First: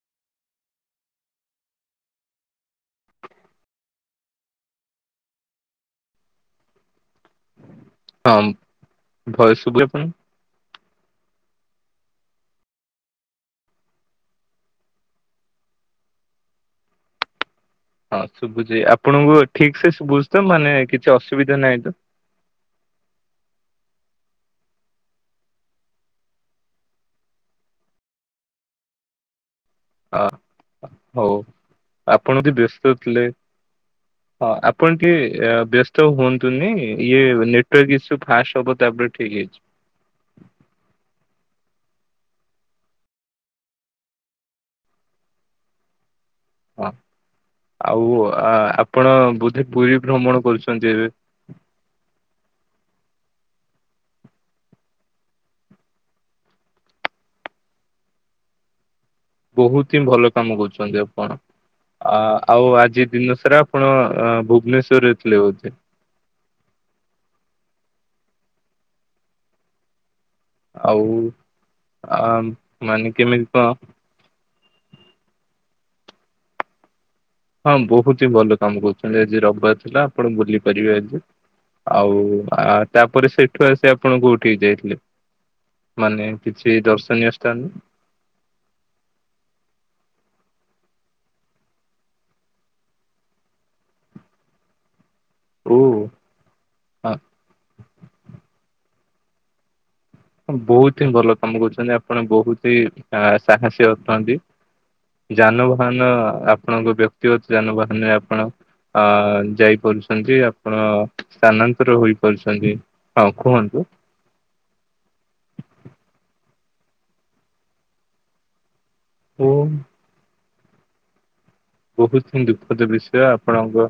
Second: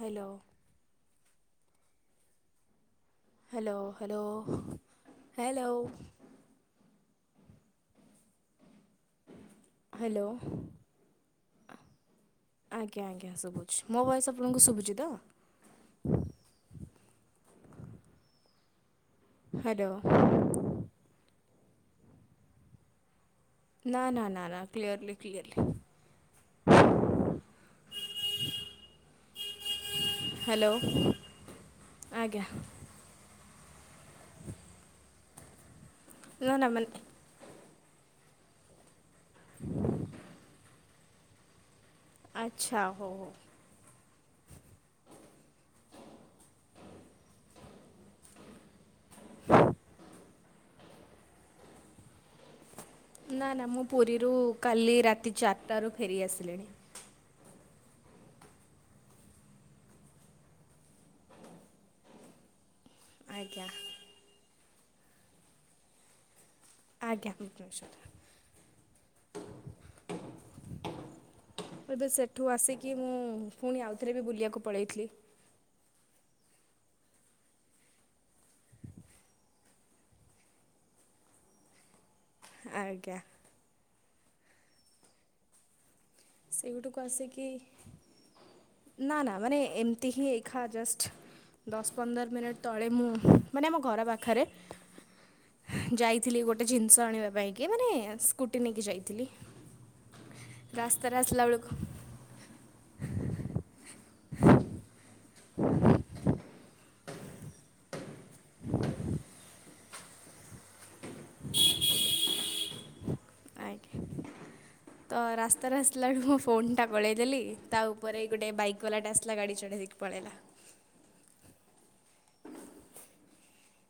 Hello. Hello hello hello. ହଁ ଭୟ ସବୁ ଆପଣ। ହ୍ୟାଲୋ [inaudible] ଆଜ୍ଞା ଆଜ୍ଞା ଶୁଭୁଛି ମୋ ଭଏସ ଆପଣଙ୍କୁ ଶୁଭୁଛି ତ? ହଁ ଶୁବୁଚି ଆପଣଙ୍କୁ ଠିକ୍ ହ୍ୟାଲୋ ସେ ସୁୁବୁଚି ତ ମାନେ କିଛି ଅସୁବିଧା ନାହିଁ [inaudible] ନା ନା ନା ନା କ୍ଲିୟରଲି କ୍ଲିୟରଲି। [inaudible] ଆ ହ୍ୟାଲୋ ହଉ ଆପଣ ଆଜ୍ଞା ଯଦି ବ୍ୟସ୍ତ ଥିଲେଆ ଅ ଆପଣ ଟିକେ ଏ ବ୍ୟସ୍ତ ନା ନା ହୁଅନ୍ତୁନି ମାନେ ଇଏନେ ଟେକିସୁ ଫାଶ୍ ହବ ତାପରେ ଠିକ ହେଇଛି ଆଛା ହଉ ହଉ। ଅ। ଆଉ ଆ ଆପଣ ବୋଧେ ପୁରୀ ଭ୍ରମଣ କରୁଛନ୍ତି ଏବେ? [inaudible] ନା ନା ମୁଁ ପୁରୀରୁ କାଲି ରାତି ଚାରିଟାରୁ ଫେରି ଆସିଲିଣି। ବହୁତ୍ ହିଁ ଭଲ କାମ କରୁଚନ୍ତି ଆପଣ ଆ ଆଉ ଆଜି ଜି ଦିନସରା ଆଜ୍ଞା ଆପଣ ଭୁବନେଶ୍ଵରରେଥିଲେ ବୋଧେ? ଆଜ୍ଞା ଭୁବୁନେସ୍ବର। ଆଉ ଏବେ ଆ ସେଠୁ ଆସିକି ମାନେ ମୁଁ କେମିତି କଣ ପୁଣି ଆଉଥରେ ବି ବୁଲିବାକୁ ପଳେଇଥିଲି। ହଁ ବହୁତ ହି ଭଲ କାମ କରୁଚନ୍ତି ଆଜି ରବାର୍ ଥିଲା ଆପଣ ବୁଲି ପାରିବେ ଆଜି। ଆଉ ଆ ଆଜ୍ଞା ତାପରେ ସେଠୁ ଆସି ଆପଣ କଉଠିକି ଯାଇଥିଲେ? ମାନେ କିଛି ସେଉଟୁକୁ ଦର୍ଶନୀୟ ଆସିକି ସ୍ଥାନ ନା ନା ମାନେ ଏମତି ହିଁ ଖା ଜଷ୍ଟ ଦଶ ପନ୍ଦର ମିନିଟ୍ ତଳେ ମୁଁ ମାନେ ଆମ ଘର ପାଖରେ ଓ ଯାଇଥିଲି ଗୋଟେ ଜିନିଷ ହଁ ଆଣିବା ପାଇଁକି ମାନେ ସ୍କୁଟି ନେଇକି ଯାଇଥିଲି। ବହୁତ ହିଁ ରାସ୍ତାରେ ଭଲ ଆସିଲା କାମ ବେଳକୁ କରୁଛନ୍ତି ଆପଣ ବହୁତ୍ ହିଁ ସା ସାହାସି ଅଟନ୍ତି। ଯାନବାହାନ ଆପଣଙ୍କ ବ୍ୟକ୍ତିଗତ ଯାନବାହାନରେ ଆପଣ ଆ ଯାଇପାରୁଛନ୍ତି ଆପଣ ସ୍ଥାନାନ୍ତର ହୋଇପାରୁଛନ୍ତି ହଁ କୁହନ୍ତୁ? ଆଜ୍ଞା ତ ରାସ୍ତାରେ ଆସିଲା ବେଳକୁ ମୋ ଫୋନ୍ ଟା ଗଳେଇ ଦେେଲି ତା ଉପରେ ଗୋଟେ ବାଇକ୍ କଲାଟା ଆସଲା ଓ ଗାଡ଼ି ଚଢ଼େଇ ଦେଇକି ପଳେଇଲା। ବୋହୁତ ହିଁ ଦୁଃଖଦ ବିଷୟ ଆପଣଙ୍କ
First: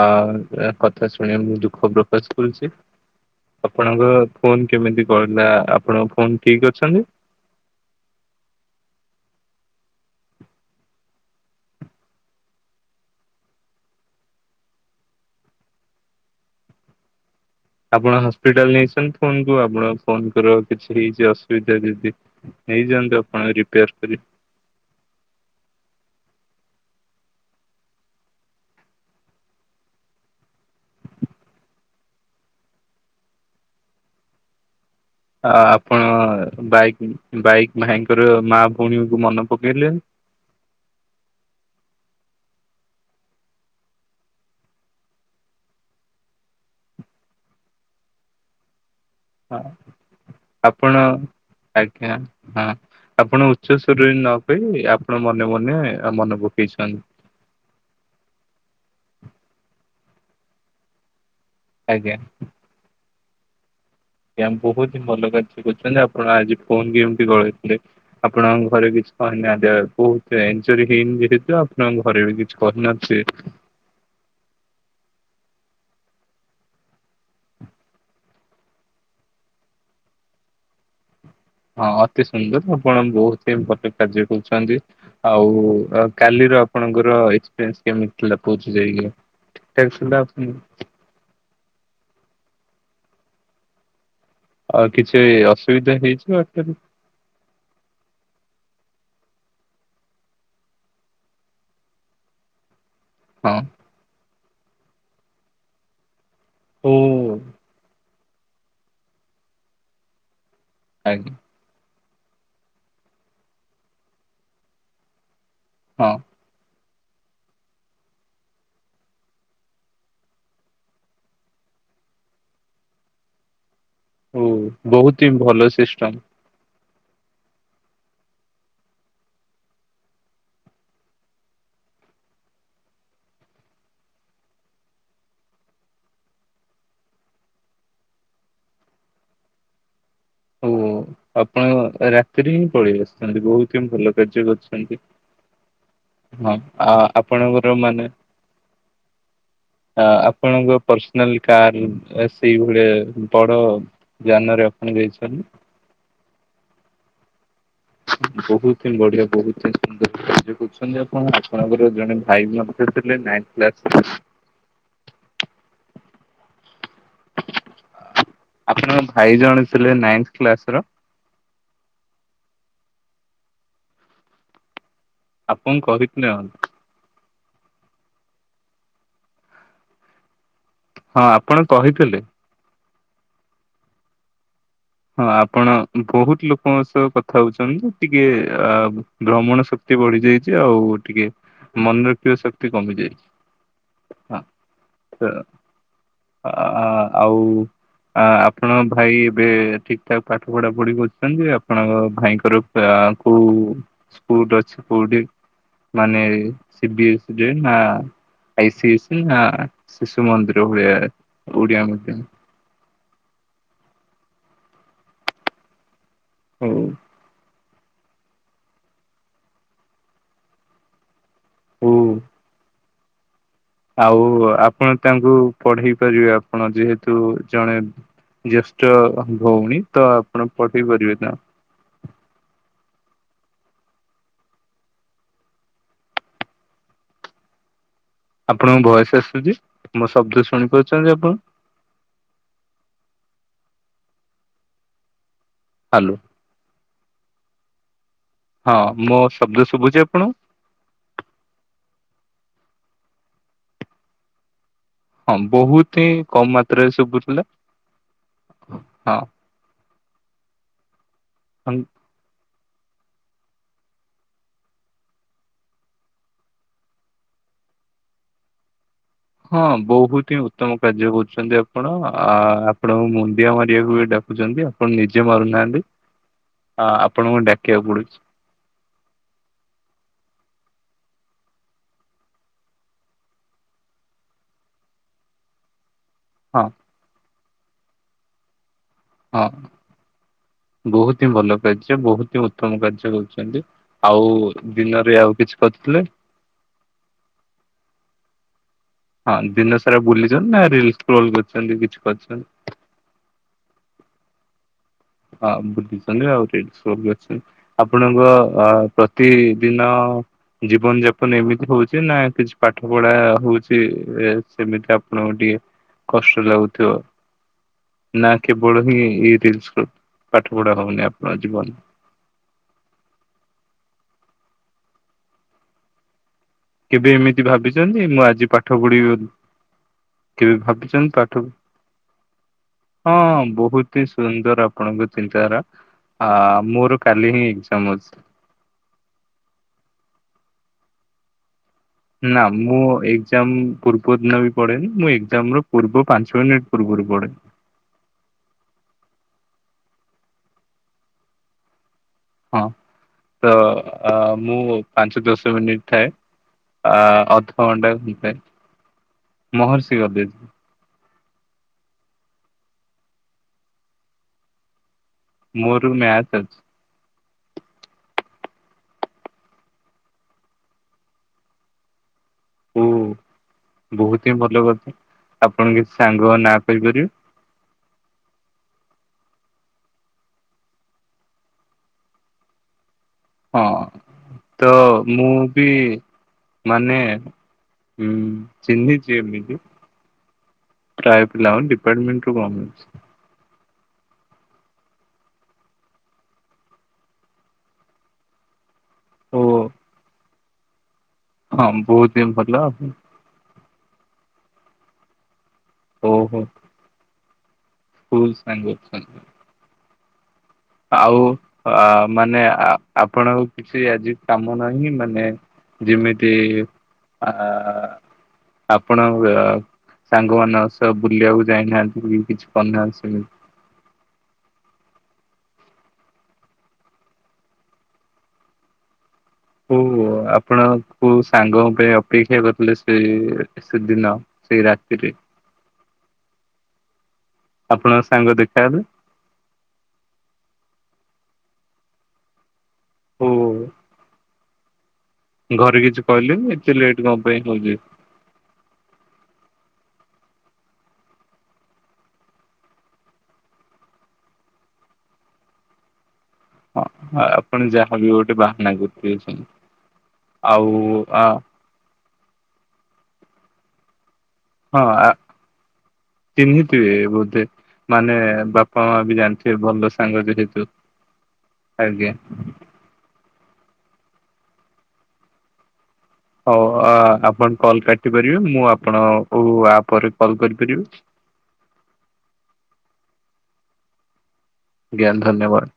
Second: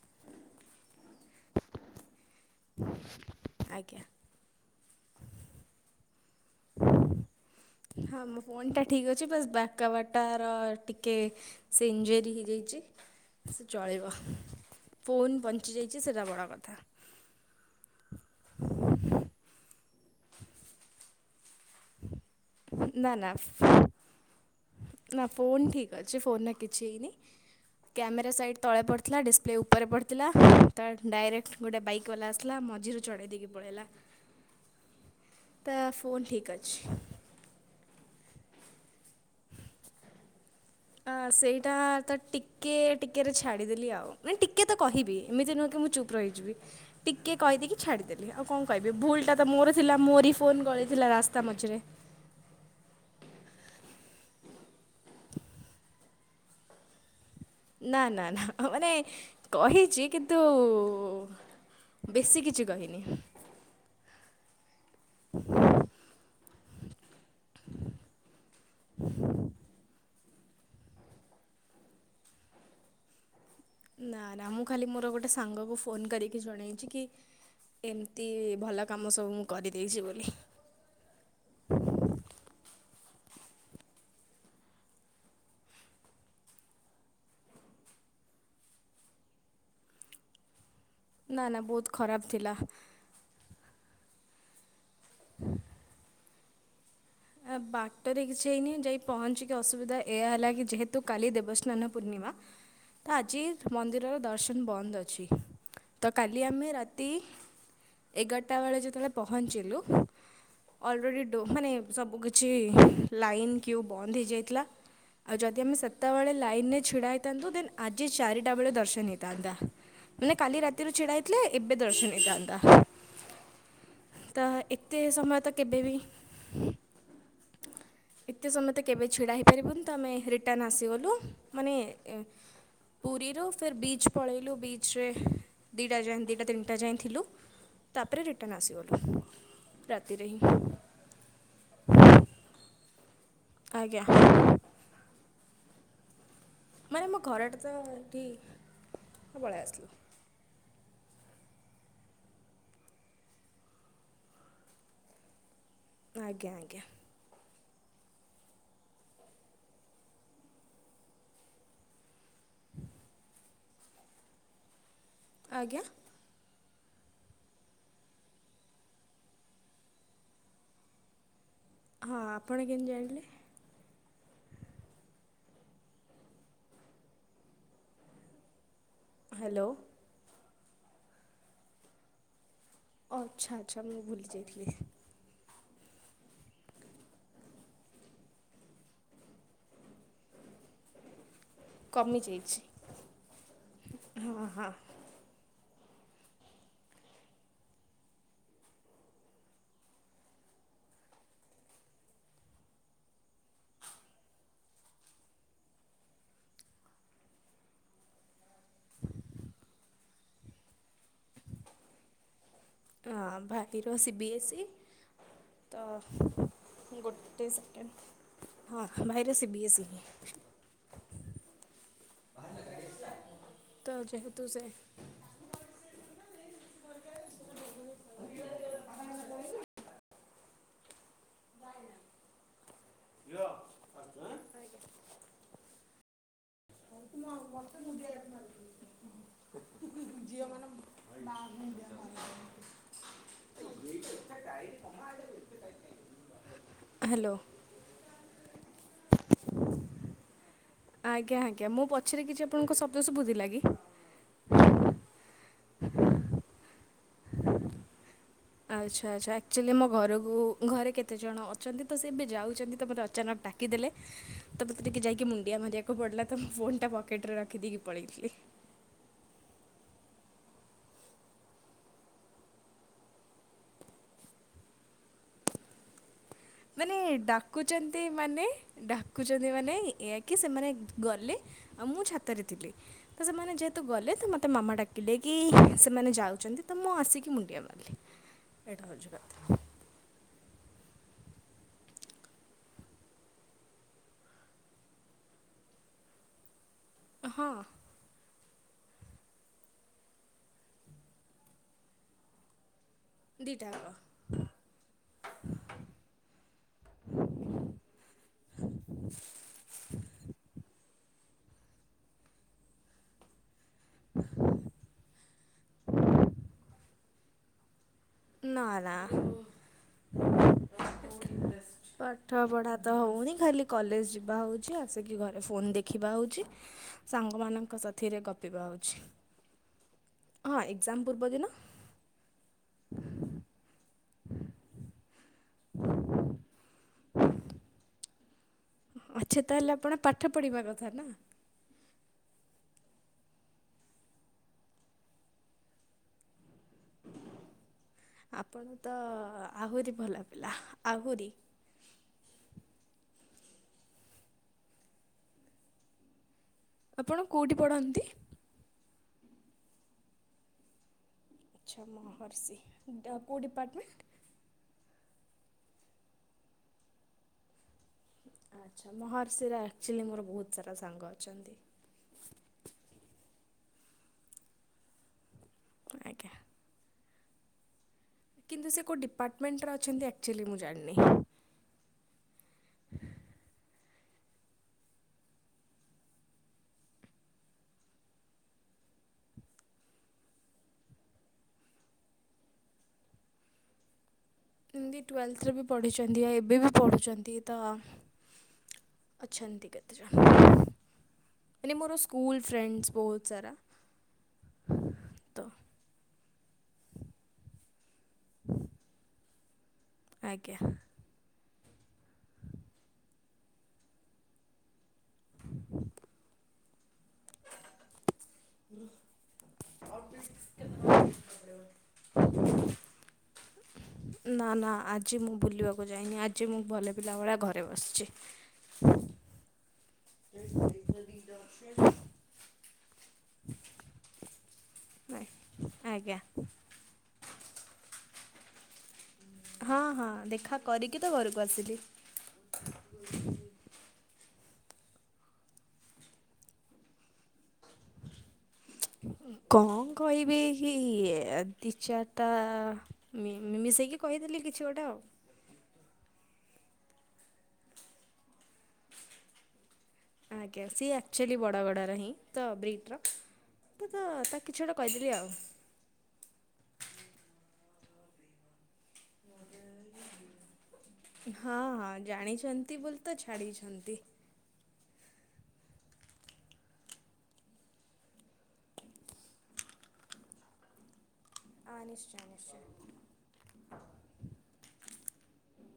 ଆ ପୁରା କ ଥା ଶୁଣି ମୁଁ ଦୁଃଖ ପ୍ରକାଶ କରୁଚି ଆଜ୍ଞା ଆପଣଙ୍କ ଫୋନ୍ କେମିତି କଣ ହେଲା ଆପଣ ଫୋନ୍ ହଁ ମୋ ଫୋନ୍ ଟା ଠିକ୍ ଅ ଚି ବାସ୍ ବାକାବାଟା ଆର ଟିକେ ସେ ଇଞ୍ଜୋରି ହେଇଯାଇଚି। ସେ ଚଳିବ ଫୋନ୍ ବଞ୍ଚିଯାଇଚି ସେଟା ବଡ଼ କଥା। ଆପଣ ହସ୍ପିଟାଲ ନେଇଛନ୍ତି ଫୋନ୍ କୁ ଆପଣ ଫୋନଙ୍କର କିଛି ହେଇଛି ଅସୁବିଧା ଯଦି। ନେଇଯାଆନ୍ତୁ ଆପଣ ରିପେୟାର୍ କରି। ନାଁ ଫୋନ୍ ଠିକ୍ ଅଛି ଫୋନ୍ ରେ କିଛି ହେଇନି। କ୍ୟାମେରା ସାଇଟ୍ ତଳେ ପଡ଼ିଥିଲା ଡିସପ୍ଲେ ଉପରେ ପଡ଼ିଥିଲା ତ ଡାଇରେକ୍ଟ୍ ଗୋଟେ ବାଇକ୍ ବାଲା ଆସଲା ମଝିରୁ ଚଢ଼େଇ ଦେଇକି ପଳେଇଲା। ଆ ତା ଆପଣ ଫୋନ୍ ଠିକ୍ ଅଛି ବାଇକ୍ ବାଇ ଭାଇଙ୍କର ମା ଭୋଉଣୀଙ୍କୁ ମନେ ପକେଇଲେନ୍ ଆ ସେଇଟା ତ ଟିକେ ଟିକେରେ ଛାଡ଼ିଦେଲି ଆଉ ମିନ୍ ଟିକେ ତ କହିବି ଏମିତି ନୁହଁ କି ମୁଁ ଚୁପ୍ ରହିଯିବି ଟିକେ କହିଦେଇକି ଛାଡ଼ିଦେଲି ଆଉ କଁ କହି ବେ ଭୁଲଟା ତ ମୋର ଥିଲା ମୋରି ଫୋନ୍ ଆପଣ ଗଳିଥିଲା ରାସ୍ତା ମଝିରେ। ଆଜ୍ଞା ହଁ। ଆପଣ ଉଚ୍ଚ ସ୍ବରରେ ନ କହି ଆପଣ ମନେ ମନେ ଅ ମନ ପକେଇଛନ୍। ନା ନା ନା ମାନେ କହିଛି କିନ୍ତୁ ଆଜ୍ଞା। ବେଶୀ କିଛି କହିନି। ବୋହୁତି ଭଲ କାର୍ଯ୍ୟ କରୁଚନ୍ତି ଆପଣ ଆଜି ଫୋନ୍ କେମତି ଗଳେଇଥିଲେ? ଆପଣଙ୍କ ଘରେ କିଛି କହିନାହା ଜ ବୋହୁତ ଏଞ୍ଜୋରୀ ହେଇନି ଯେହେତୁ ଆପଣଙ୍କ ଘରେ ବି କିଛି କହିନଥିବେ। ନାଁ ନାଁ ମୁଁ ଖାଲି ମୋର ଗୋଟେ ସାଙ୍ଗକୁ ଫୋନ୍ କରିକି ଜଣେଇଛି କି ଏମତି ଭଲ କାମ ସବୁ ମୁଁ କରିଦେଇଚି ବୋଲି। ହଁ ଅତି ସୁନ୍ଦର ଆପଣ ବୋହୁତ ହିଁ ଭଲ କାର୍ଯ୍ୟ କରୁଚନ୍ତି ଆଉ କାଲି ଆପଣଙ୍କର ଏପ୍ସେ କେମତି ଥିଲା ପୋଚ ଯାଇକି ଠିକି ଠାକେଥିଲା। ନା ନା ବହୁତ ଖରାପ ଥିଲା। ଆଉ କିଛି ଅସୁବିଧା ହେଇଯିବ କିତ୍ନୁ? ଆ ବାଟରେ କିଛି ହେଇନି ଯାଇ ପହଞ୍ଚିକି ଅସୁବିଧା ଏଇଆ ହେଲା କି ଯେହେତୁ କାଲି ଦେବସ୍ନାନ ପୂର୍ଣ୍ଣିମା ମାଆ। ତ ଆଜି ହଁ ମନ୍ଦିରର ଦର୍ଶନ ବନ୍ଦ ଅଛି ତ କାଲି ଆମେ ଓ ରାତି ଏଗାରଟା ବେଳେ ଯେତେବେଳେ ପହଞ୍ଚିଲୁ ଆଜ୍ଞା ଅଲରେଡ଼ିଡ ମାନେ ସବୁ କିଛି ଲାଇନ କ୍ୟୁ ବନ୍ଦ ହେଇଯାଇଥିଲା ଆଉ ଯଦି ଆମେ ହଁ ସେତେବେଳେ ଲାଇନରେ ଛିଡ଼ା ହେଇଥାନ୍ତୁ ଦେନ୍ ଆଜି ଚାରିଟା ବେଳେ ଦର୍ଶନ ହେଇଥାନ୍ତା। ମାନେ କାଲି ରାତିରୁ ଛିଡା ହେଇଥିଲେ ଏବେ ଦର୍ଶନ ହେଇଥାନ୍ତା। ତ ଓ ବହୁତୀ ହି ଭଲ ସିଷ୍ଟମ। ହ ଏତେ ସମୟ ତ କେବେ ଛିଡ଼ା ହେଇପାରିବୁନି ତ ଆମେ ରିଟର୍ଣ ଆସିଗଲୁ ମାନେ ପୁରୀରୁ ଫେର୍ ବିଚ୍ ପଳେଇଲୁ ବିଚ୍ରେ ଦିଇଟା ଯାଏ ଦିଇଟା ତିନିଟା ଯାଏଁ ଥିଲୁ। ତାପରେ ରିଟର୍ଣ ଆସିଗଲୁ ରାତିରେ ହିଁ। ଓ [unintelligible] ରାତିରେ ହିଁ ପଳେଇ ଆସିଛନ୍ତି ବହୁତ ହି ଆଜ୍ଞା ଭଲ କାର୍ଯ୍ୟ କରିଛନ୍ତି। ହଁ ଆ ମାନେ ଆମ ଘରଟା ତ ଆପଣଙ୍କର ମାନେ ଏଠି ପଳେଇ ଆସିଲୁ ଆପଣଙ୍କ ପର୍ସନାଲ କାର ସେଇଭଳିଆ ବଡ ଯାନରେ ଆପଣ ଯାଇଛି। ହୁଁ। ଆଜ୍ଞା ଆଜ୍ଞା। ହ ବହୁତ ହିଁ ବଢିଆ ବହୁତ ହିଁ ସୁନ୍ଦର କହାଯ୍ୟ କରୁଛନ୍ତି ଆପଣ ଆପଣଙ୍କର ଜଣେ ଭାଇ ମୋସାଥି ରେଲା। ନେଚୁ ରାଲେ। ଆଜ୍ଞା। ଆପଣଙ୍କ ଭାଇ ଜଣେ ଥିଲେ ନାଇଥ କ୍ଲାସର? ହଁ ଆପଣ କେମିତି ଜାଣିଲେ? ଆପଣ କହିଥିଲେ ମତେ ହ୍ୟାଲୋ। ହଁ ଆପଣ କହିଥିଲେ। ଓ ଅଚ୍ଛା ଆଚ୍ଛା ମୁଁ ଭୁଲିଯାଇଥିଲି। ହଁ ଆପଣ ବହୁତ ଲୋକଙ୍କ ସହ କଥା ହଉଛନ୍ତି ଟିକେ ଅ ଭ୍ରମଣ ଶକ୍ତି କେ ବଢି ଯାଇଛି, ଆଉ ଟିକେ ମନେରଖିଥିବା କମିଯାଇଛି ଶକ୍ତି କମିଯାଇଛି। ହଁ ହଁ। ଅ ଆ ଆଉ ଆପଣଙ୍କ ଭାଇ ଏବେ ଠିକଠାକ ପାଠ ପଢାପଢି କରୁଛନ୍ତି ଆପଣଙ୍କ ଭାଇଙ୍କର ଆ କୋଉ ସ୍କୁଲ ଅଛି? କୋଉଠି ମାନେ ସି ବି ଏସ୍‌ ଇ ରେ ନା? ଆଇସିଏସ୍‌ ନା, ଶିଶୁ ମନ୍ଦିର ଭଳିଆ ଓଡିଆ ମିଡିୟମ୍? ହଁ ଭାଇ ର ସି ବି ଏସ ଇ ତ ହୁଁ। ଗୋଟେ ହଁ ଭାଇ ର ସି ବି ଏସ ଇ। ହଉ ତ ଆଉ ଯେହେତୁ ସେ ଆପଣ ତାଙ୍କୁ ପଢେଇ ପାରିବେ, ଆପଣ ଯେହେତୁ ଜଣେ ଜ୍ୟେଷ୍ଠ ଭଉଣୀ, ତ ଆପଣ ପଢେଇ ପାରିବେ ନା? [inaudible] ହଉ ତ ମା [inaudible] ଆପଣଙ୍କୁ ଭଏସ୍ ଆସୁଚି ମୋ ଶବ୍ଦ ଶୁଣି ପାରୁଚନ୍ତି ଆପଣ? ହାଲୋ। ହାଲୋ। ହଁ ମୋ ଶବ୍ଦ ଶୁଭୁଚି ଆପଣଉ? ଆପଣଙ୍କୁ ଶବ୍ଦ ଶୁଭୁଥିଲା କି? ହଁ ବୋହୁତ ହିଁ କମ୍ ମାତ୍ରାରେ ଶୁବୁଥୁଲା। ଆଚ୍ଛା ଆଚ୍ଛା ଆକ୍ଚୁଲି ମୋ ଘରକୁ ଘରେ କେତେ ଜଣ ଅଛନ୍ତି ତ ସେ ଏବେ ଯାଉଚନ୍ତି ତ ପରେ ଅଚାନକ୍ ଡାକିଦେଲେ ତ ମୋତେ ଟିକେ ଯାଇକି ମୁଣ୍ଡିଆ ମାରିବାକୁ ପଡ଼ିଲା ତ ମୋ ଫୋନ୍ ଟା ପକେଟ୍ ରେ ରଖିଦେଇକି ପଳେଇଥିଲି। ହଁ ବୋହୁତ ହିଁ ଉତ୍ତମ କାର୍ଯ୍ୟ କରୁଚନ୍ତି ଆପଣ ଆ ଆପଣଙ୍କୁ ମୁଣ୍ଡିଆ ମାରିବାକୁ ବି ଡା- କୁଚନ୍ତି ଆପଣ ନିଜେ ମାରୁନାହାନ୍ତି। ଆ ମାନେ ଆପଣଙ୍କୁ ଡାକିବାକୁ ଡାକୁଚନ୍ତି ପଡୁଛି ମାନେ ଡାକୁଚନ୍ତି ମାନେ ଏଇଆ କି ସେମାନେ ଗଲେ ଆଉ ମୁଁ ଛାତରେ ଥିଲି ତ ସେମାନେ ଯେହେତୁ ଗଲେ ତ ମୋତେ ମାମା ଡାକିଲେ କି ସେ ମାନେ ଯାଉଚନ୍ତି ହଁ ତ ମୁଁ ଆସିକି ମୁଣ୍ଡିଆ ମା ଏଇଟା ହଉଚି କଥା। ବୋହୁତ ହିଁ ଭଲ କାର୍ଯ୍ୟ ବୋହୁତ ହିଁ ଉତ୍ତମ କାର୍ଯ୍ୟ କରୁଚନ୍ତି ଆଉ ଦିନରେ ଆଉ କିଛି କ ଥିଲେ ହଁ‌ ହଁ ଦିନ ସାରା ବୁଲିଚନ୍ତି ନାଁ ରିଲସ୍ ସ୍କ୍ରୋଲ୍ କରିଚନ୍ତି କିଛି କରିଚନ୍ତି? ଦିଇଟା ଆକ। ହଁ ବୁଲିଚନ୍ତି ଆଉ ରିଲସ୍ ସ୍କ୍ରୋଲ୍ କରିଚନ୍ତି ଆପଣଙ୍କ ଆ ପ୍ରତିଦିନ ଜୀବନଯା ପନ ଏମିତି ହୋଉଚି ନାଁ କିଛି ପାଠ ପଢ଼ା ହୋଉଚି ଏ ସେମିତି ଆପଣଙ୍କ ଟିକେ କଷ୍ଟ ଲାଗୁଥିବ। ହ ନା କେବଳ ହିଁ ଏ ରିଲ୍ସ କର? ପାଠ ପଢା ତ ହଉନି ଖାଲି କଲେଜ ଯିବା ହଉଛି, ଆସିକି ଘରେ ଫୋନ ଦେଖିବା ହଉଛି କେବେ ଏମିତି ସାଙ୍ଗମାନଙ୍କ ଭାବିଛନ୍ତି, ସାଥିରେ ମୁଁ ଆଜି ଗପିବା ପାଠ ହଉଛି। ପଢିବି କେବେ ହଁ ଏକ୍ଜାମ ଭାବିଛନ୍ତି ପୂର୍ବ ଦିନ ପାଠକୁ ହଁ ବହୁତ ହି ସୁନ୍ଦର ଆପଣଙ୍କ ଚିନ୍ତାଧାରା। ହଁ ମୋର କାଲି ହିଁ ଏକଜାମ ଅଛି। ଆଚ୍ଛା। ତାହେଲେ ଆପଣ ପାଠ ପଢିବା କଥା ନା? ନା ମୁଁ ଏକ୍ଜାମ ପୂର୍ବ ଦିନ ବି ପଢେନି, ମୁଁ ଏଜାମ ର ପୂର୍ବ ପାଞ୍ଚ ମିନିଟ୍ ପୂର୍ବରୁ ପଢେ। ଆପଣ ତ- ହଁ ଆହୁରି ଭଲ ପିଲା ଆହୁରି। ହଁ ତ ମୁଁ ପାଞ୍ଚ ଦଶ ମିନିଟ୍ ଥାଏ ଆ ଆପଣ କୋଉଠି ଅଧଘଣ୍ଟା ପଢ଼ନ୍ତି? ହୋଇଥାଏ ମହର୍ଷି ଗଦେଇ। ଆଚ୍ଛା। ମହର୍ଷି, କୋଉ ଡିପାର୍ଟମେଣ୍ଟ? ମୋର ମ୍ୟାଥ ଅଛି। ଆଚ୍ଛା। ମହର୍ଷିରେ ଆକ୍ଚୁଆଲି ମୋର ବହୁତ ସାରା ସାଙ୍ଗ ଅଛନ୍ତି। ଓ ବହୁତ ହିଁ ଭଲ କଥା। ଆପଣ କିଛି ଆଜ୍ଞା। ସାଙ୍ଗଙ୍କ ନାଁ କହିପାରିବେ? କିନ୍ତୁ ସେ କେଉଁ ଡିପାର୍ଟମେଣ୍ଟରେ ଅଛନ୍ତି ଆକ୍ଚୁଆଲି ମୁଁ ଜାଣିନି। ହଁ ତ ମୁଁ ବି ମାନେ ହୁଁ। ଚିହ୍ନିଛି ଏମିତି ପ୍ରାୟ ପିଲାମାନେ ଡିପାର୍ଟମେଣ୍ଟର ଗମେନ୍ସ ଏମିତି ଟ୍ୱେଲଥରେ ବି ପଢ଼ିଛନ୍ତି, ଏବେ ବି ପଢ଼ୁଛନ୍ତି ତ ଓ ଅଛନ୍ତି କେତେଜଣ। ହଁ ମାନେ ମୋର ବହୁତ ହିଁ ସ୍କୁଲ୍ ଭଲ ଫ୍ରେଣ୍ଡସ୍ ବହୁତ ସାରା ତ ଓହୋ। ସ୍କୁଲ ସାଙ୍ଗ ସାଙ୍ଗ ଆଜ୍ଞା। ଆଉ ଅ ମାନେ ଆପଣ ଆଉ କିଛି ଆଜି କାମ ନାହିଁ ମାନେ ଯେମିତି ଆ ଆପଣ ଅ ସାଙ୍ଗମାନଙ୍କ ସହ ବୁଲିବାକୁ ଯାଇନାହାଁନ୍ତି କିଛି କରିନାହାଁନ୍ତି ସେମିତି ନା ନା ଆଜି ମୁଁ ବୁଲିବାକୁ ଯାଇନି, ଆଜି ମୁଁ ଭଲ ପିଲା ଭଳିଆ ଘରେ ବସିଛି। ହୁଁ ଆପଣ କୋଉ ସାଙ୍ଗଙ୍କ ପାଇଁ ଅପେକ୍ଷା କରିଥିଲେ ସେ ସେଦିନ ସେଇ ରାତିରେ ନାଇଁ ଆଜ୍ଞା। ଆପଣଙ୍କ ସାଙ୍ଗ ଦେଖା ହେଲେ? ହଁ ହଁ ଦେଖା କରିକି ତ ଘରକୁ ଆସିଲି। ହୁଁ। ଘରେ କିଛି କହିଲେନି ଏତେ ଲେଟ୍ କଣ ପାଇଁ ହଉଛି? କଣ କହିବି କି ଏ ଦି ଚାରଟା ମି ମିଶେଇକି କହ କହିଥିଲି କିଛି ଗୋଟେ ଆଉ। ହଁ ଆପଣ ଯାହାବି ଗୋଟେ ବାହାନା [unintelligible] ଆଜ୍ଞା। ଆଉ ସିଏ ଆ ଆକ୍ଚୁଆଲି ବଡଗଡାର ହିଁ। ତ ବ୍ରିଟର ସେଇଟା ତ କିଛି ଗୋଟେ ହଁ ଆ କହିଦେଲି ଆଉ ଚିହ୍ନିଥିବେ ବୋଧେ? ମାନେ ବାପା ମା ବି ଜାଣିଥିବେ ଭଲ ସାଙ୍ଗ ଯେହେତୁ ହଁ ହଁ ଆଜ୍ଞା। ଜାଣିଛନ୍ତି ବୋଲି ତ ଛାଡିଛନ୍ତି। ହଉ ଆ-ଆପଣ କଲ କାଟି ପାରିବେ, ମୁଁ ଆପଣଙ୍କୁ ଆ ପରେ କଲ କରିପାରିବି। ହଁ ନିଶ୍ଚୟ ନିଶ୍ଚୟ। ଜ୍ଞାନ ଧନ୍ୟବାଦ।